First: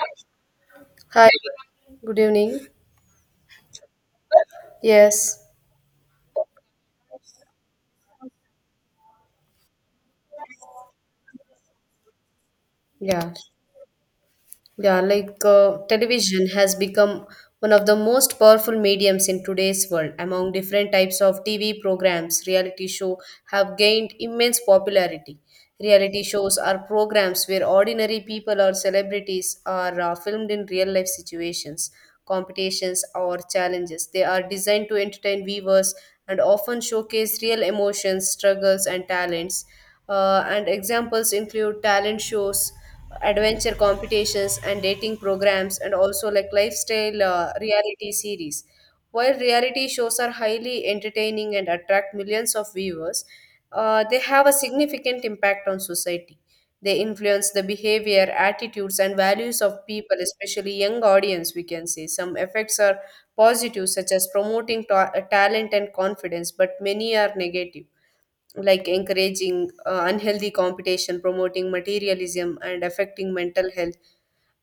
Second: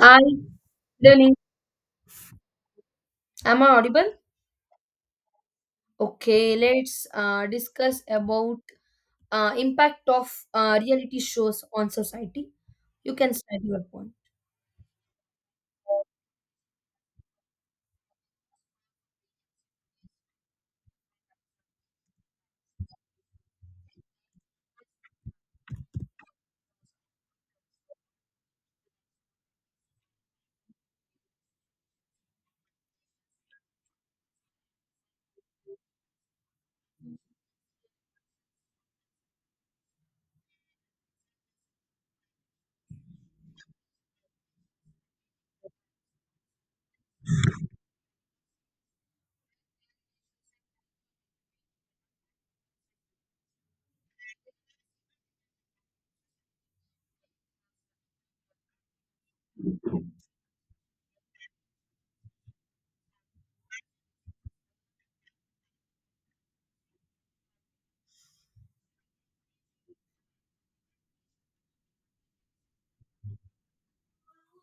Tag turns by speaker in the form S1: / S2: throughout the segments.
S1: Hi,
S2: Hi,
S1: Learning.
S2: good evening.
S1: Am I audible?
S2: Yes,
S1: Okay, let's discuss about impact of reality shows on society. You
S2: yeah,
S1: can start your point.
S2: yeah. Like television has become one of the most powerful mediums in today's world. Among different types of TV programs, reality show have gained immense popularity. Reality shows are programs where ordinary people or celebrities are filmed in real life situations. Competitions, or challenges. They are designed to entertain viewers and often showcase real emotions, struggles, and talents. And examples include talent shows, adventure competitions, and dating programs, and also like lifestyle reality series. While reality shows are highly entertaining and attract millions of viewers, they have a significant impact on society. They influence the behavior, attitudes, and values of people, especially young audience, we can say. Some effects are positive, such as promoting talent and confidence, but many are negative, like encouraging unhealthy competition, promoting materialism, and affecting mental health.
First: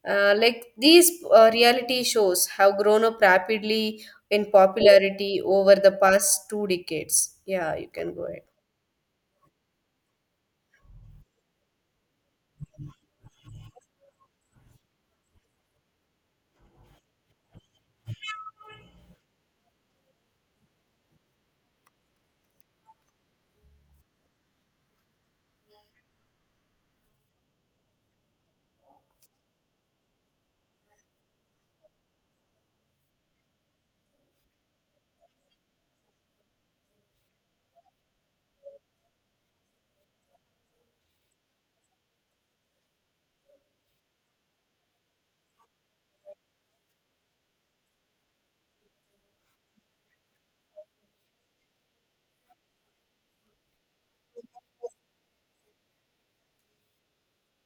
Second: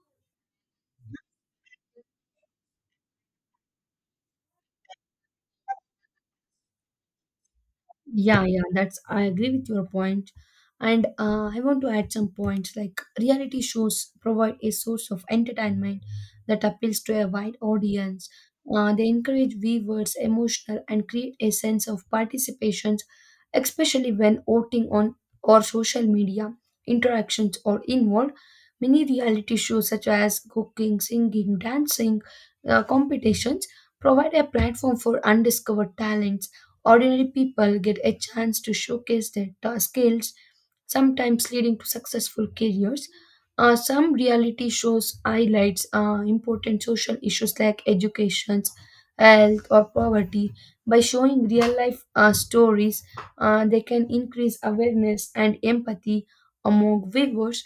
S2: Like these reality shows have grown up rapidly in popularity over the past two decades. Yeah, you can go ahead.
S1: Yeah, yeah, that's I agree with your point. And I want to add some points like reality shows provide a source of entertainment that appeals to a wide audience. They encourage viewers emotional and create a sense of participation, especially when voting on or social media interactions are involved. Many reality shows such as cooking, singing, dancing, competitions provide a platform for undiscovered talents. Ordinary people get a chance to showcase their skills, sometimes leading to successful careers. Some reality shows highlights important social issues like education, health, or poverty. By showing real life stories, they can increase awareness and empathy among viewers.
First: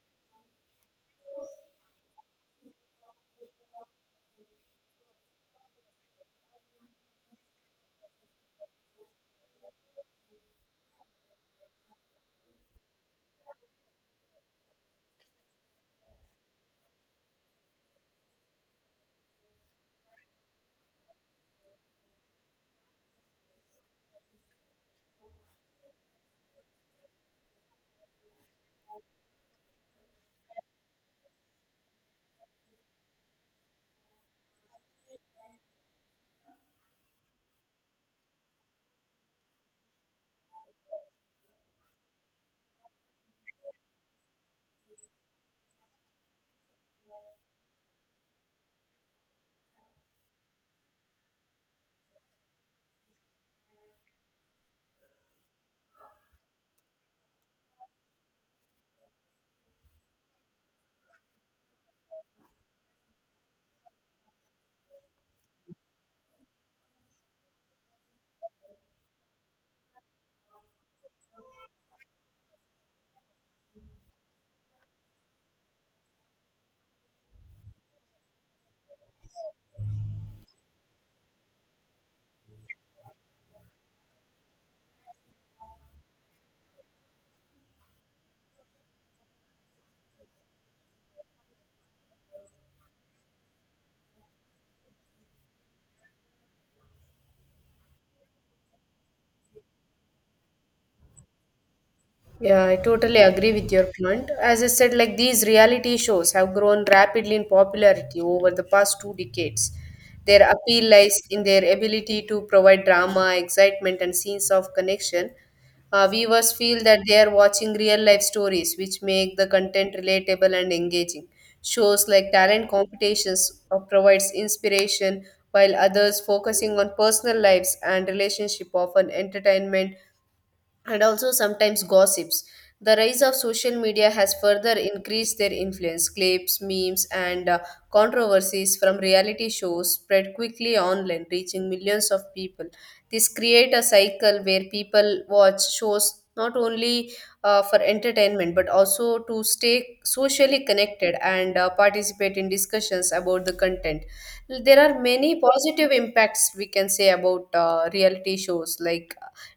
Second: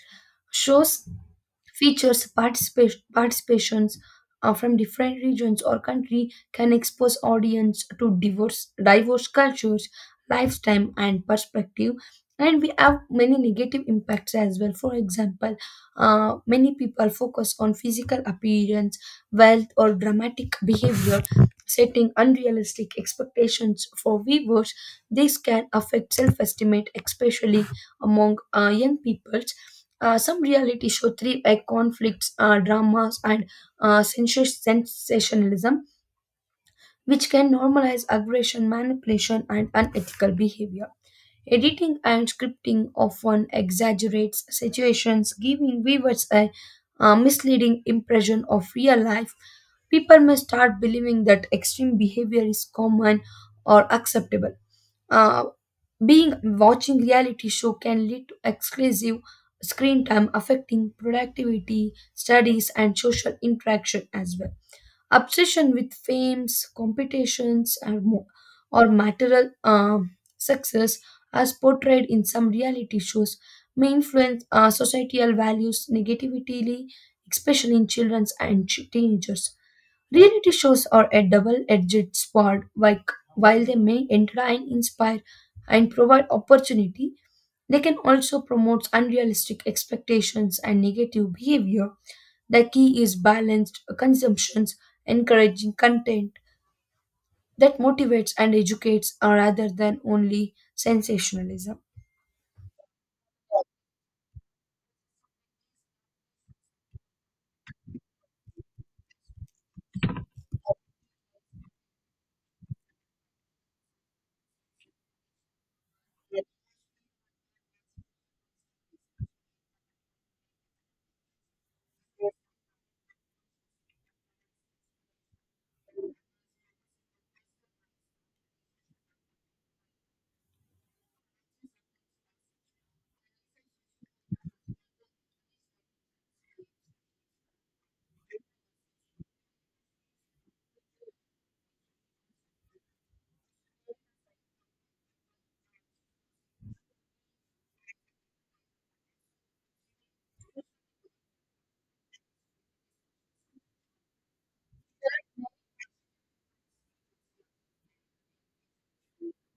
S1: Shows features participations from different regions or country can expose audience to diverse cultures, lifestyle, and perspective. And we have many negative impacts as well. For example, many people focus on physical appearance, wealth, or dramatic behavior, setting unrealistic expectations for viewers. This can affect self-esteem, especially among young people. Some reality show thrive at conflicts, dramas, and sensationalism which can normalize aggression, manipulation, and unethical behavior. Editing and scripting often exaggerates situations, giving viewers a misleading impression of real life. People may start believing that extreme behavior is common or acceptable. Uh, being watching reality show can lead to exclusive screen time affecting productivity, studies, and social interaction as well. Obsession with fames, competitions, or material success, as portrayed in some reality shows, may influence societal values negatively, especially in children and teenagers. Reality shows are a double-edged sword. Like, while they may entertain, inspire, and provide opportunity, they can also promote unrealistic expectations and negative behavior. The key is balanced consumptions, encouraging content that motivates and educates rather than only sensationalism.
S2: Yeah, I totally agree with your point. As I said, like these reality shows have grown rapidly in popularity over the past two decades. Their appeal lies in their ability to provide drama, excitement, and scenes of connection. Viewers feel that they are watching real life stories, which make the content relatable and engaging. Shows like talent competitions provides inspiration, while others focusing on personal lives and relationship often entertainment and also sometimes gossips. The rise of social media has further increased their influence. Clips, memes, and controversies from reality shows spread quickly online, reaching millions of people. This create a cycle where people watch shows not only for entertainment but also to stay socially connected and participate in discussions about the content. There are many positive impacts we can say about reality shows like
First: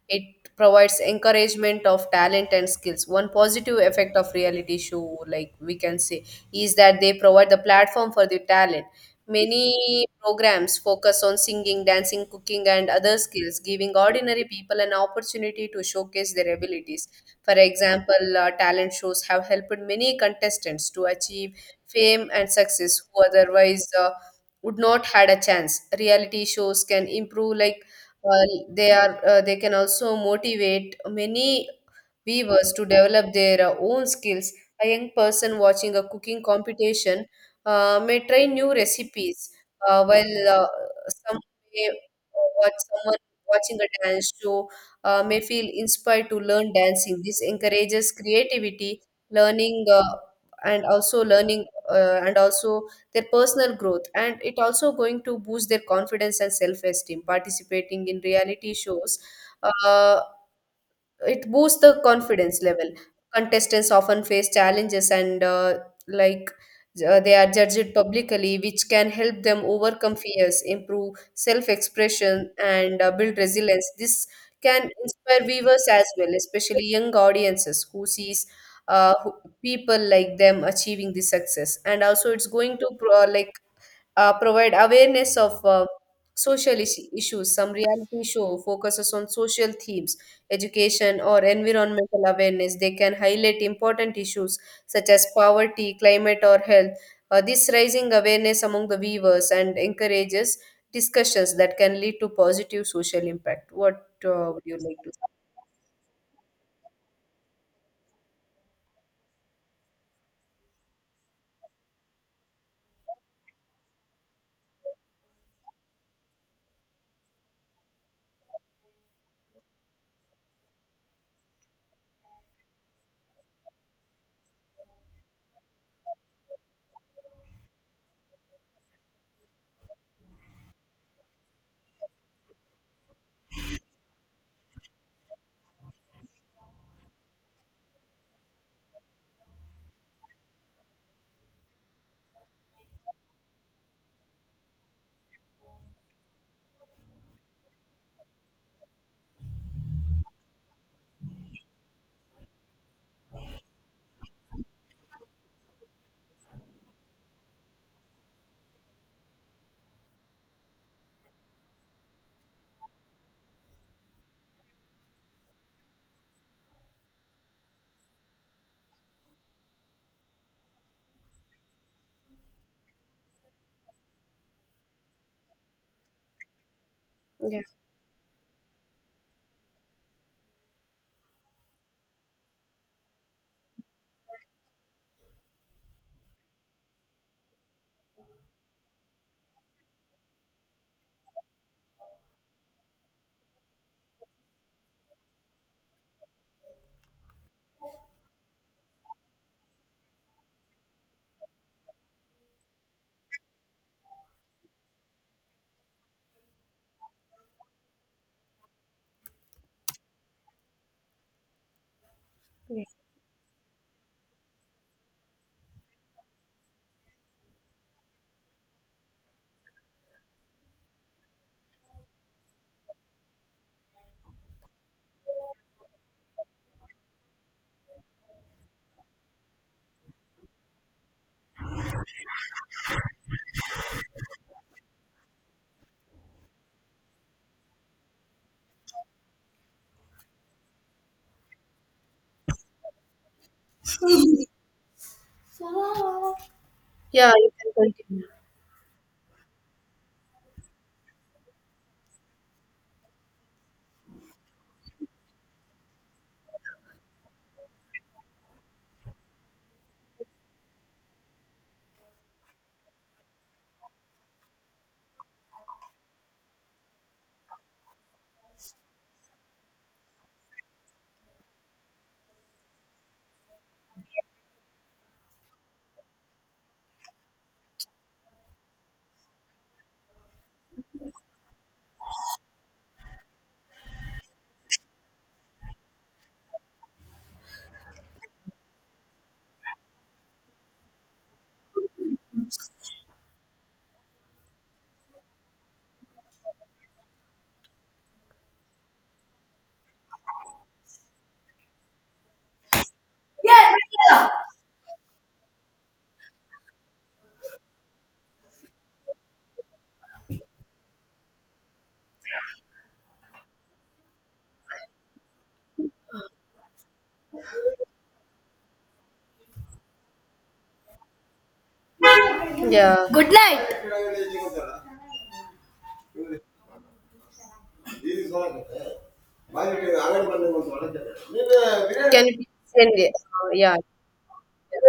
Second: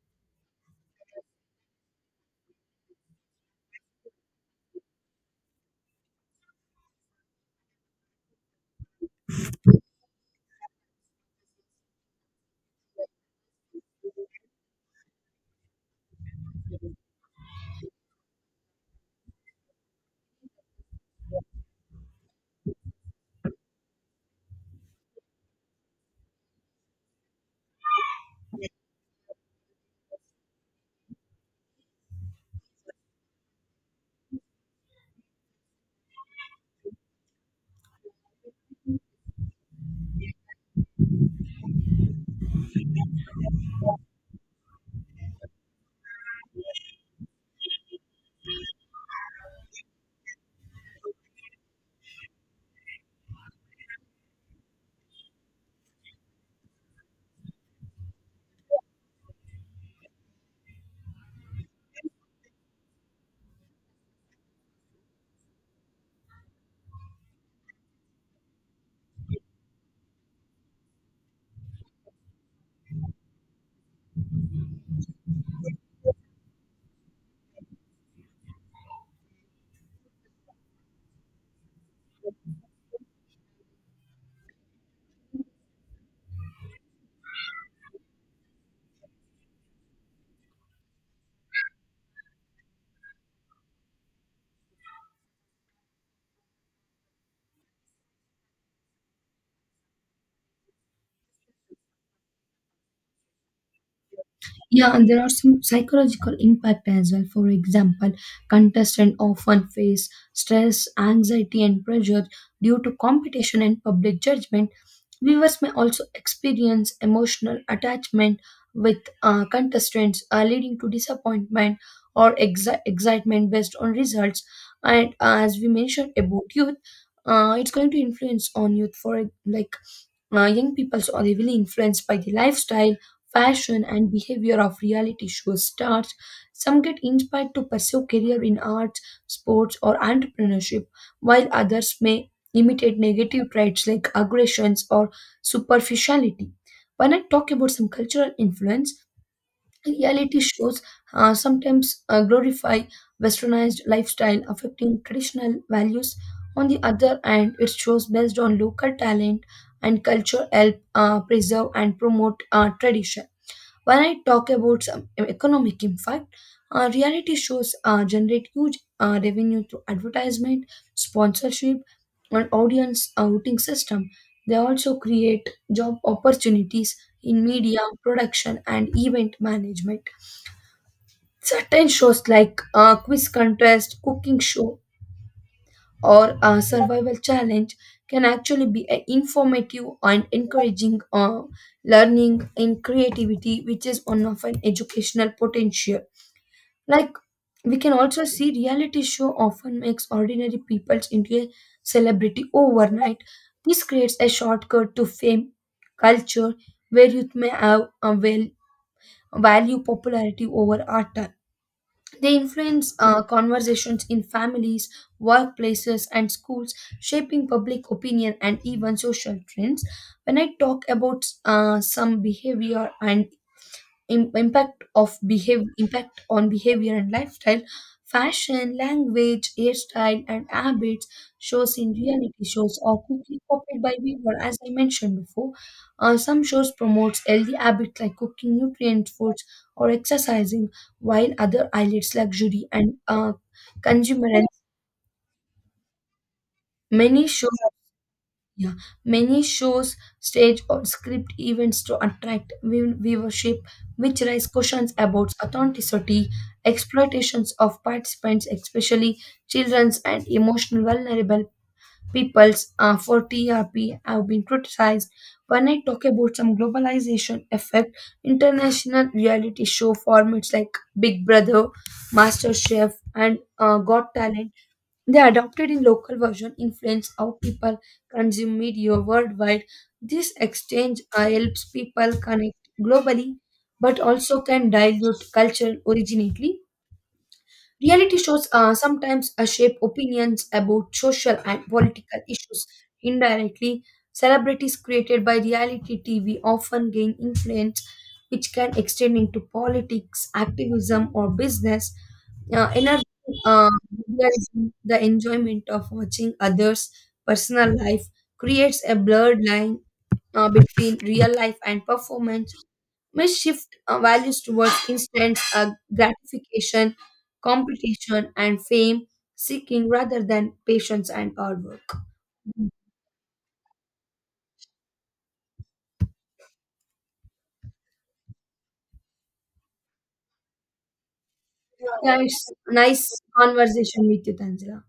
S2: it provides encouragement of talent and skills. One positive effect of reality show, like we can say, is that they provide the platform for the talent. Many programs focus on singing, dancing, cooking, and other skills, giving ordinary people an opportunity to showcase their abilities. For example, talent shows have helped many contestants to achieve fame and success who otherwise would not had a chance. Reality shows can improve like uh, they can also motivate many weavers to develop their own skills. A young person watching a cooking competition may try new recipes, uh, while uh, some may uh, watch someone watching a dance show may feel inspired to learn dancing. This encourages creativity, learning, uh, learning, and also their personal growth. And it also going to boost their confidence and self esteem. Participating in reality shows. Uh, it boosts the confidence level. Contestants often face challenges and like they are judged publicly, which can help them overcome fears, improve self-expression, and build resilience. This can inspire viewers as well, especially young audiences who sees uh, who- people like them achieving the success. And also, it's going to provide awareness of social issues. Some reality show focuses on social themes, education, or environmental awareness. They can highlight important issues such as poverty, climate, or health. This rising awareness among the viewers and encourages discussions that can lead to positive social impact. What would you
S1: Yeah,
S2: like
S1: and
S2: to
S1: there
S2: say?
S1: are some psychological impact as well. For example, contestants often face stress, anxiety, and pressure due to competition and public judgment. Viewers may also experience emotional attachment with contestants, leading to disappointment or excitement based on results. And as we mentioned about youth, it's going to influence on youth for like young people so are heavily influenced by the lifestyle, fashion, and behavior of reality show stars. Some get inspired to pursue career in arts, sports, or entrepreneurship, while others may imitate negative traits like aggressions or superficiality. When I talk about some cultural influence, reality shows sometimes glorify westernized lifestyle affecting traditional values. On the other hand, it shows based on local talent and culture help preserve and promote tradition. When I talk about some economic impact, reality shows generate huge revenue through advertisement, sponsorship, and audience outing system. They also create job opportunities in
S2: Yeah,
S1: media production and event management. Certain shows like a quiz contest, cooking show, or a survival challenge can actually be a informative and encouraging learning and creativity, which is one of an educational potential. Like we can also see reality show often makes ordinary people into a celebrity overnight. This creates a shortcut to fame culture where youth may have a well value popularity over art. They influence conversations in families, workplaces, and schools, shaping public opinion and even social trends. When I talk about some behavior and im- impact of behave impact on behavior and lifestyle, fashion, language, hairstyle, and habits shows in reality shows are quickly copied by weaver, as I mentioned before. Some shows promotes healthy habits like cooking nutrient foods or exercising, while other highlights luxury and consumer and many
S2: yeah, you
S1: shows.
S2: can continue.
S1: Yeah, many shows stage or script events to attract viewership, which raise questions about authenticity, exploitations of participants, especially children's and emotional vulnerable peoples for TRP have been criticized. When I talk about some globalization effect, international reality show formats like Big Brother, MasterChef, and Got Talent, they adopted in local version influence how people consume media worldwide. This exchange helps people connect globally, but also can dilute culture originally. Reality shows sometimes shape opinions about social and political issues indirectly. Celebrities created by reality TV often gain influence, which can extend into politics, activism, or business. Energy, uh,
S2: Yeah.
S1: realism, the enjoyment of watching others' personal life creates a blurred line between real life and performance must shift our values towards instant gratification, competition, and fame seeking rather than patience and hard work.
S2: Yeah. Good night. Can
S1: Yeah,
S2: you
S1: it's
S2: send
S1: nice
S2: it? Yeah.
S1: conversation with you, Tanzila.